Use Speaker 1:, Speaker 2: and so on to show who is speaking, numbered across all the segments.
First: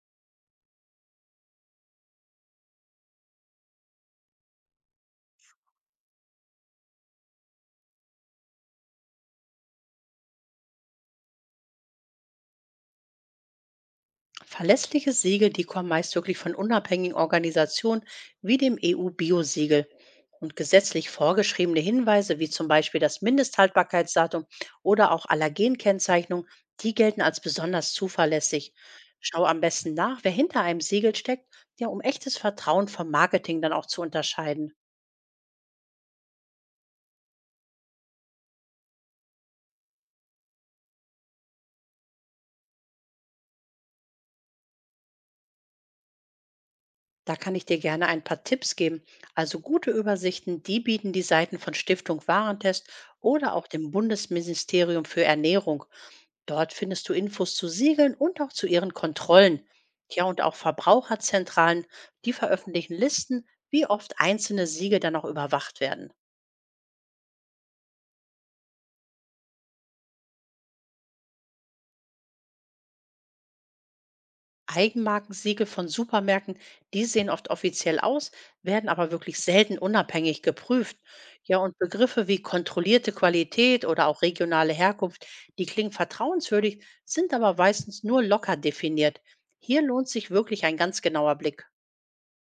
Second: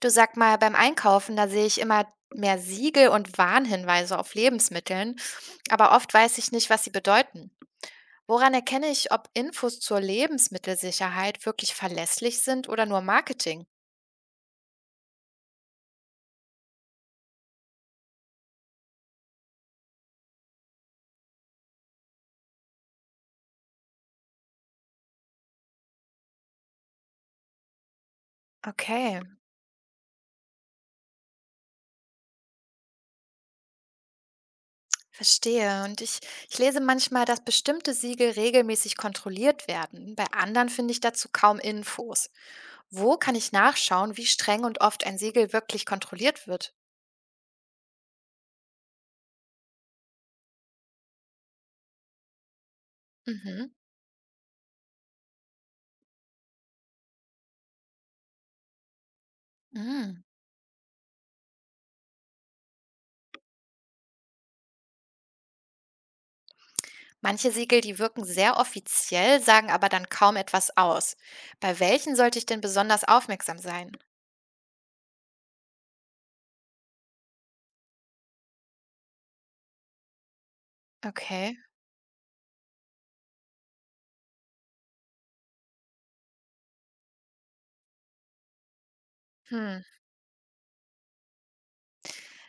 Speaker 1: Du sag mal, beim Einkaufen, da sehe ich immer mehr Siegel und Warnhinweise auf Lebensmitteln, aber oft weiß ich nicht, was sie bedeuten. Woran erkenne ich, ob Infos zur Lebensmittelsicherheit wirklich verlässlich sind oder nur Marketing?
Speaker 2: Verlässliche Siegel, die kommen meist wirklich von unabhängigen Organisationen wie dem EU-Biosiegel. Und gesetzlich vorgeschriebene Hinweise, wie zum Beispiel das Mindesthaltbarkeitsdatum oder auch Allergenkennzeichnung, die gelten als besonders zuverlässig.
Speaker 1: Okay,
Speaker 2: Schau am besten nach, wer hinter einem Siegel steckt, ja, um echtes Vertrauen vom Marketing dann auch zu unterscheiden.
Speaker 1: verstehe. Ich lese manchmal, dass bestimmte Siegel regelmäßig kontrolliert werden. Bei anderen finde ich dazu kaum Infos. Wo kann ich nachschauen, wie streng und oft ein Siegel wirklich kontrolliert wird?
Speaker 2: Da kann ich dir gerne ein paar Tipps geben. Also gute Übersichten, die bieten die Seiten von Stiftung Warentest oder auch
Speaker 1: Mhm.
Speaker 2: dem Bundesministerium für Ernährung. Dort findest du Infos zu Siegeln und auch zu ihren Kontrollen.
Speaker 1: Mm.
Speaker 2: Ja, und auch Verbraucherzentralen, die veröffentlichen Listen, wie oft einzelne Siegel dann auch überwacht werden.
Speaker 1: Manche Siegel, die wirken sehr offiziell, sagen aber dann kaum etwas aus. Bei welchen sollte ich denn besonders aufmerksam sein?
Speaker 2: Eigenmarkensiegel von Supermärkten, die sehen oft offiziell aus, werden aber wirklich selten unabhängig geprüft.
Speaker 1: Okay.
Speaker 2: Ja, und Begriffe wie kontrollierte Qualität oder auch regionale Herkunft, die klingen vertrauenswürdig, sind aber meistens nur locker definiert.
Speaker 1: Hm.
Speaker 2: Hier lohnt sich wirklich ein ganz genauer Blick.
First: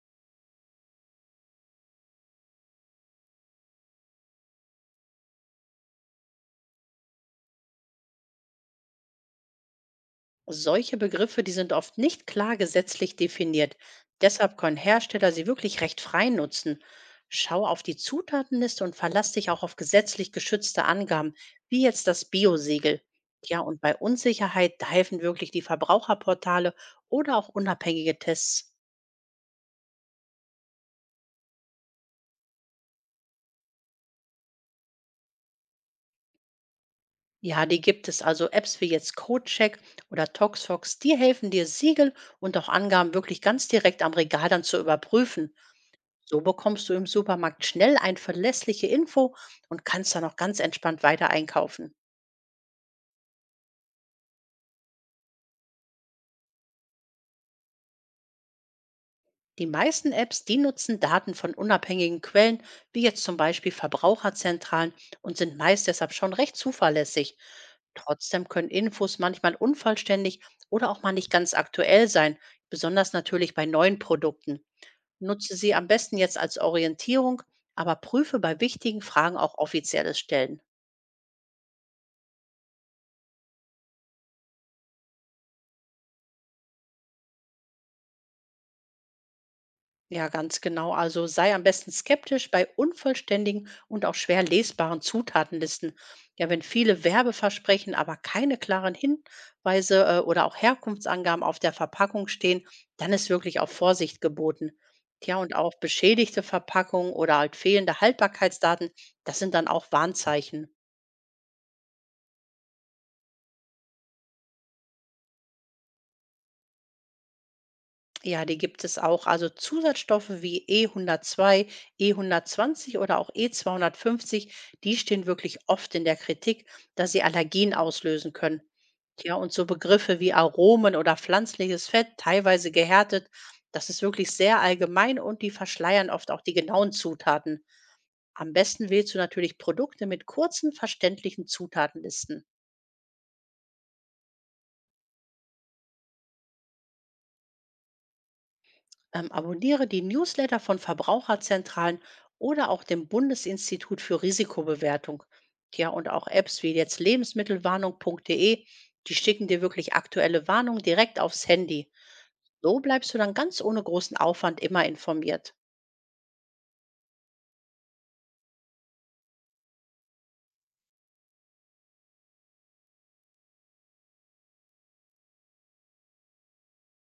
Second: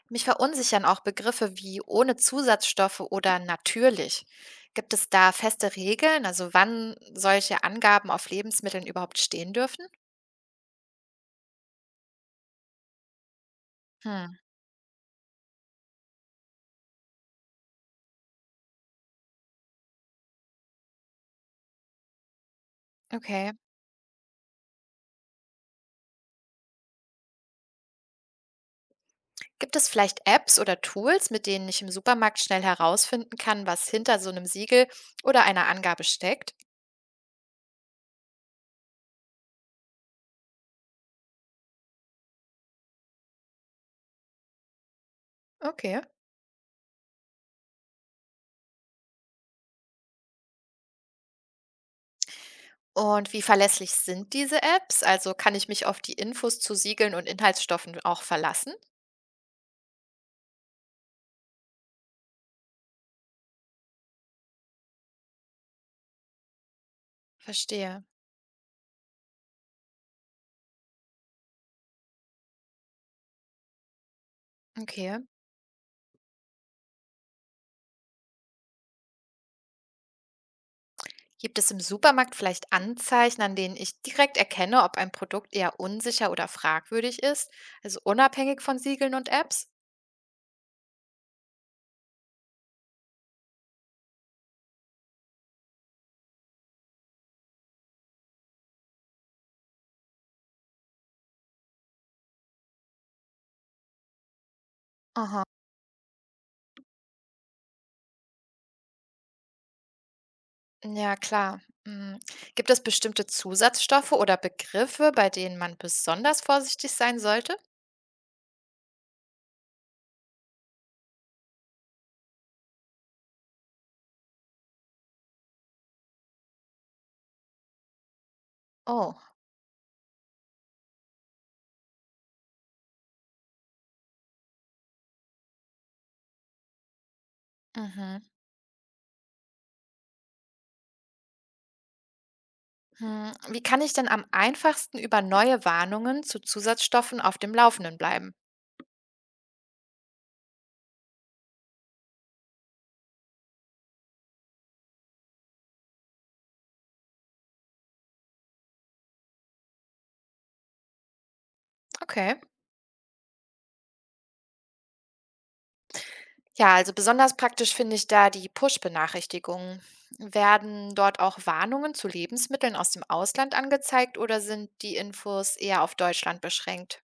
Speaker 1: Mich verunsichern auch Begriffe wie ohne Zusatzstoffe oder natürlich. Gibt es da feste Regeln, also wann solche Angaben auf Lebensmitteln überhaupt stehen dürfen?
Speaker 2: Solche Begriffe, die sind oft nicht klar gesetzlich definiert.
Speaker 1: Hm,
Speaker 2: Deshalb können Hersteller sie wirklich recht frei nutzen. Schau auf die Zutatenliste und verlass dich auch auf gesetzlich geschützte Angaben, wie jetzt das Bio-Siegel.
Speaker 1: okay.
Speaker 2: Ja, und bei Unsicherheit, da helfen wirklich die Verbraucherportale oder auch unabhängige Tests.
Speaker 1: Gibt es vielleicht Apps oder Tools, mit denen ich im Supermarkt schnell herausfinden kann, was hinter so einem Siegel oder einer Angabe steckt?
Speaker 2: Ja, die gibt es, also Apps wie jetzt CodeCheck oder ToxFox, die helfen dir Siegel und auch Angaben wirklich ganz direkt am Regal dann zu überprüfen.
Speaker 1: Okay.
Speaker 2: So bekommst du im Supermarkt schnell eine verlässliche Info und kannst dann auch ganz entspannt weiter einkaufen.
Speaker 1: Und wie verlässlich sind diese Apps? Also kann ich mich auf die Infos zu Siegeln und Inhaltsstoffen auch verlassen?
Speaker 2: Die meisten Apps, die nutzen Daten von unabhängigen Quellen, wie jetzt zum Beispiel Verbraucherzentralen, und sind meist deshalb schon recht zuverlässig.
Speaker 1: Verstehe.
Speaker 2: Trotzdem können Infos manchmal unvollständig oder auch mal nicht ganz aktuell sein, besonders natürlich bei neuen Produkten.
Speaker 1: Okay.
Speaker 2: Nutze sie am besten jetzt als Orientierung, aber prüfe bei wichtigen Fragen auch offizielle Stellen.
Speaker 1: Gibt es im Supermarkt vielleicht Anzeichen, an denen ich direkt erkenne, ob ein Produkt eher unsicher oder fragwürdig ist? Also unabhängig von Siegeln und Apps?
Speaker 2: Ja, ganz genau. Also sei am besten skeptisch bei unvollständigen und auch schwer lesbaren Zutatenlisten. Ja, wenn viele Werbeversprechen, aber keine klaren Hinweise oder auch Herkunftsangaben auf der Verpackung stehen, dann ist wirklich auch Vorsicht geboten. Tja,
Speaker 1: Aha.
Speaker 2: und auch beschädigte Verpackungen oder halt fehlende Haltbarkeitsdaten, das sind dann auch Warnzeichen.
Speaker 1: Ja, klar. Mm. Gibt es bestimmte Zusatzstoffe oder Begriffe, bei denen man besonders vorsichtig sein sollte?
Speaker 2: Ja, die gibt es auch. Also Zusatzstoffe wie E102, E120 oder auch E250, die stehen wirklich oft in der Kritik, dass sie Allergien auslösen können.
Speaker 1: Oh.
Speaker 2: Ja, und so Begriffe wie Aromen oder pflanzliches Fett, teilweise gehärtet, das ist wirklich sehr allgemein, und die verschleiern oft auch die genauen Zutaten.
Speaker 1: Mhm.
Speaker 2: Am besten wählst du natürlich Produkte mit kurzen, verständlichen Zutatenlisten.
Speaker 1: Hm, wie kann ich denn am einfachsten über neue Warnungen zu Zusatzstoffen auf dem Laufenden bleiben?
Speaker 2: Abonniere die Newsletter von Verbraucherzentralen oder auch dem Bundesinstitut für Risikobewertung. Ja, und auch Apps wie jetzt lebensmittelwarnung.de, die schicken dir wirklich aktuelle Warnungen direkt aufs Handy.
Speaker 1: Okay.
Speaker 2: So bleibst du dann ganz ohne großen Aufwand immer informiert.
Speaker 1: Ja, also besonders praktisch finde ich da die Push-Benachrichtigungen. Werden dort auch Warnungen zu Lebensmitteln aus dem Ausland angezeigt oder sind die Infos eher auf Deutschland beschränkt?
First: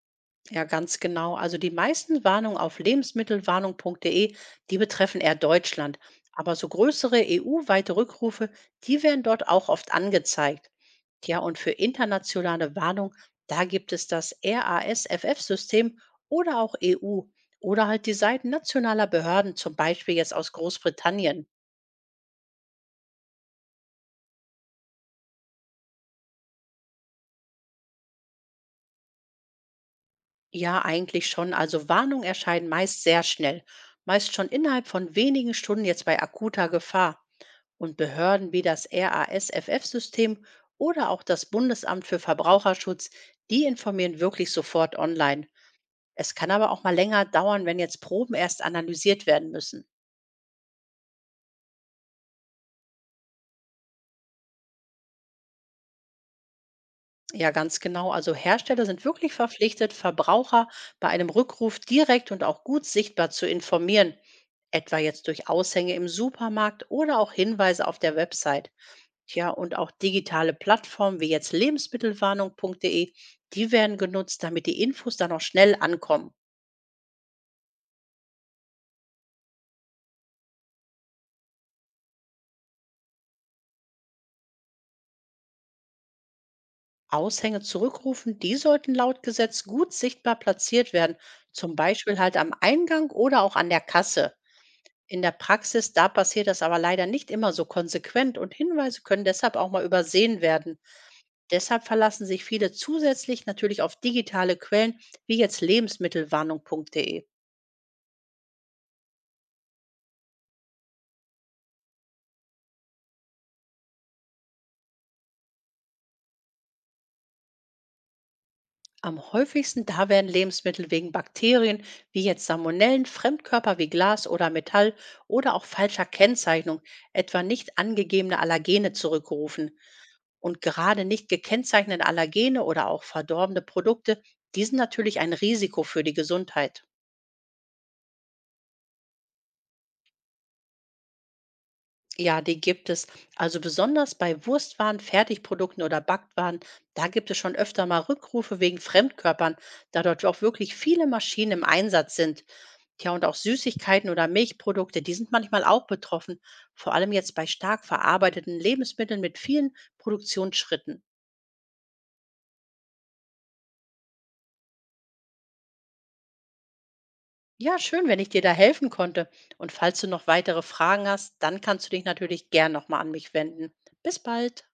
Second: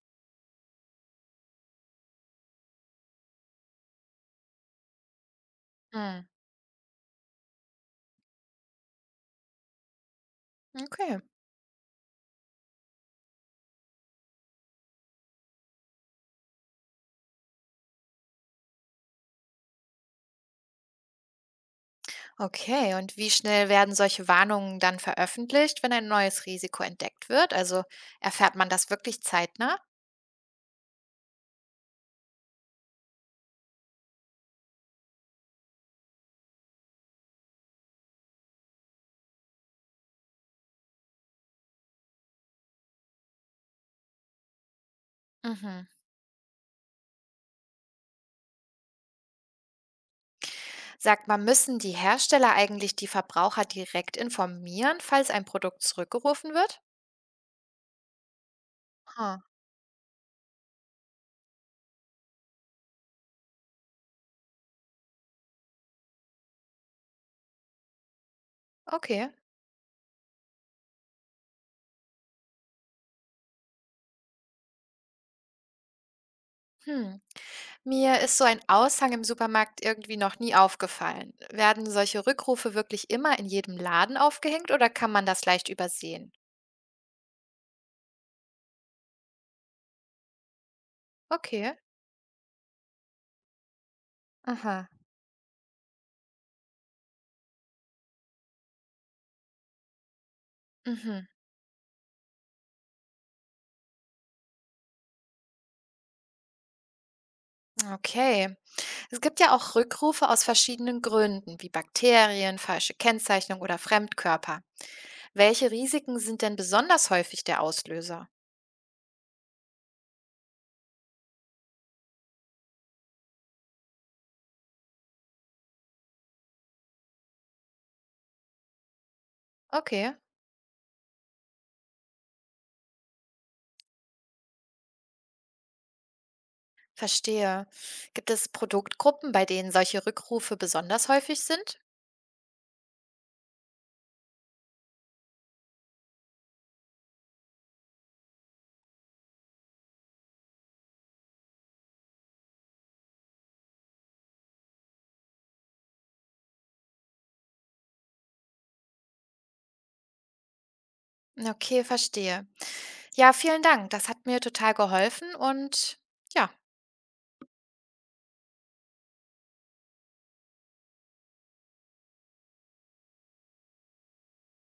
Speaker 2: Ja, ganz genau. Also die meisten Warnungen auf lebensmittelwarnung.de, die betreffen eher Deutschland.
Speaker 1: Hm,
Speaker 2: Aber so größere EU-weite Rückrufe, die werden dort auch oft angezeigt.
Speaker 1: okay.
Speaker 2: Ja, und für internationale Warnung, da gibt es das RASFF-System oder auch EU oder halt die Seiten nationaler Behörden, zum Beispiel jetzt aus Großbritannien.
Speaker 1: Okay, und wie schnell werden solche Warnungen dann veröffentlicht, wenn ein neues Risiko entdeckt wird? Also erfährt man das wirklich zeitnah?
Speaker 2: Ja, eigentlich schon. Also Warnungen erscheinen meist sehr schnell, meist schon innerhalb von wenigen Stunden jetzt bei akuter Gefahr. Und Behörden wie das RASFF-System oder auch das Bundesamt für Verbraucherschutz, die informieren wirklich sofort online.
Speaker 1: Mhm.
Speaker 2: Es kann aber auch mal länger dauern, wenn jetzt Proben erst analysiert werden müssen.
Speaker 1: Sagt man, müssen die Hersteller eigentlich die Verbraucher direkt informieren, falls ein Produkt zurückgerufen wird?
Speaker 2: Ja, ganz genau. Also Hersteller sind wirklich
Speaker 1: Ah,
Speaker 2: verpflichtet, Verbraucher bei einem Rückruf direkt und auch gut sichtbar zu informieren, etwa jetzt durch Aushänge im Supermarkt oder auch Hinweise auf der Website.
Speaker 1: okay.
Speaker 2: Tja, und auch digitale Plattformen wie jetzt lebensmittelwarnung.de, die werden genutzt, damit die Infos dann auch schnell ankommen.
Speaker 1: Hm. Mir ist so ein Aushang im Supermarkt irgendwie noch nie aufgefallen. Werden solche Rückrufe wirklich immer in jedem Laden aufgehängt oder kann man das leicht übersehen?
Speaker 2: Aushänge zurückrufen, die sollten laut Gesetz gut sichtbar platziert werden,
Speaker 1: Okay.
Speaker 2: zum Beispiel halt am Eingang oder auch an der Kasse.
Speaker 1: Aha.
Speaker 2: In der Praxis, da passiert das aber leider nicht immer so konsequent, und Hinweise können deshalb auch mal übersehen werden.
Speaker 1: Mhm.
Speaker 2: Deshalb verlassen sich viele zusätzlich natürlich auf digitale Quellen wie jetzt lebensmittelwarnung.de.
Speaker 1: Okay. Es gibt ja auch Rückrufe aus verschiedenen Gründen, wie Bakterien, falsche Kennzeichnung oder Fremdkörper. Welche Risiken sind denn besonders häufig der Auslöser?
Speaker 2: Am häufigsten, da werden Lebensmittel wegen Bakterien wie jetzt Salmonellen, Fremdkörper wie Glas oder Metall oder auch falscher Kennzeichnung, etwa nicht angegebene Allergene, zurückgerufen.
Speaker 1: Okay.
Speaker 2: Und gerade nicht gekennzeichnete Allergene oder auch verdorbene Produkte, die sind natürlich ein Risiko für die Gesundheit.
Speaker 1: Verstehe. Gibt es Produktgruppen, bei denen solche Rückrufe besonders häufig sind?
Speaker 2: Ja, die gibt es. Also besonders bei Wurstwaren, Fertigprodukten oder Backwaren, da gibt es schon öfter mal Rückrufe wegen Fremdkörpern, da dort auch wirklich viele Maschinen im Einsatz sind. Tja, und auch Süßigkeiten oder Milchprodukte, die sind manchmal auch betroffen, vor allem jetzt bei stark verarbeiteten Lebensmitteln mit vielen Produktionsschritten.
Speaker 1: Okay, verstehe. Ja, vielen Dank. Das hat mir total geholfen und ja.
Speaker 2: Ja, schön, wenn ich dir da helfen konnte. Und falls du noch weitere Fragen hast, dann kannst du dich natürlich gern nochmal an mich wenden. Bis bald.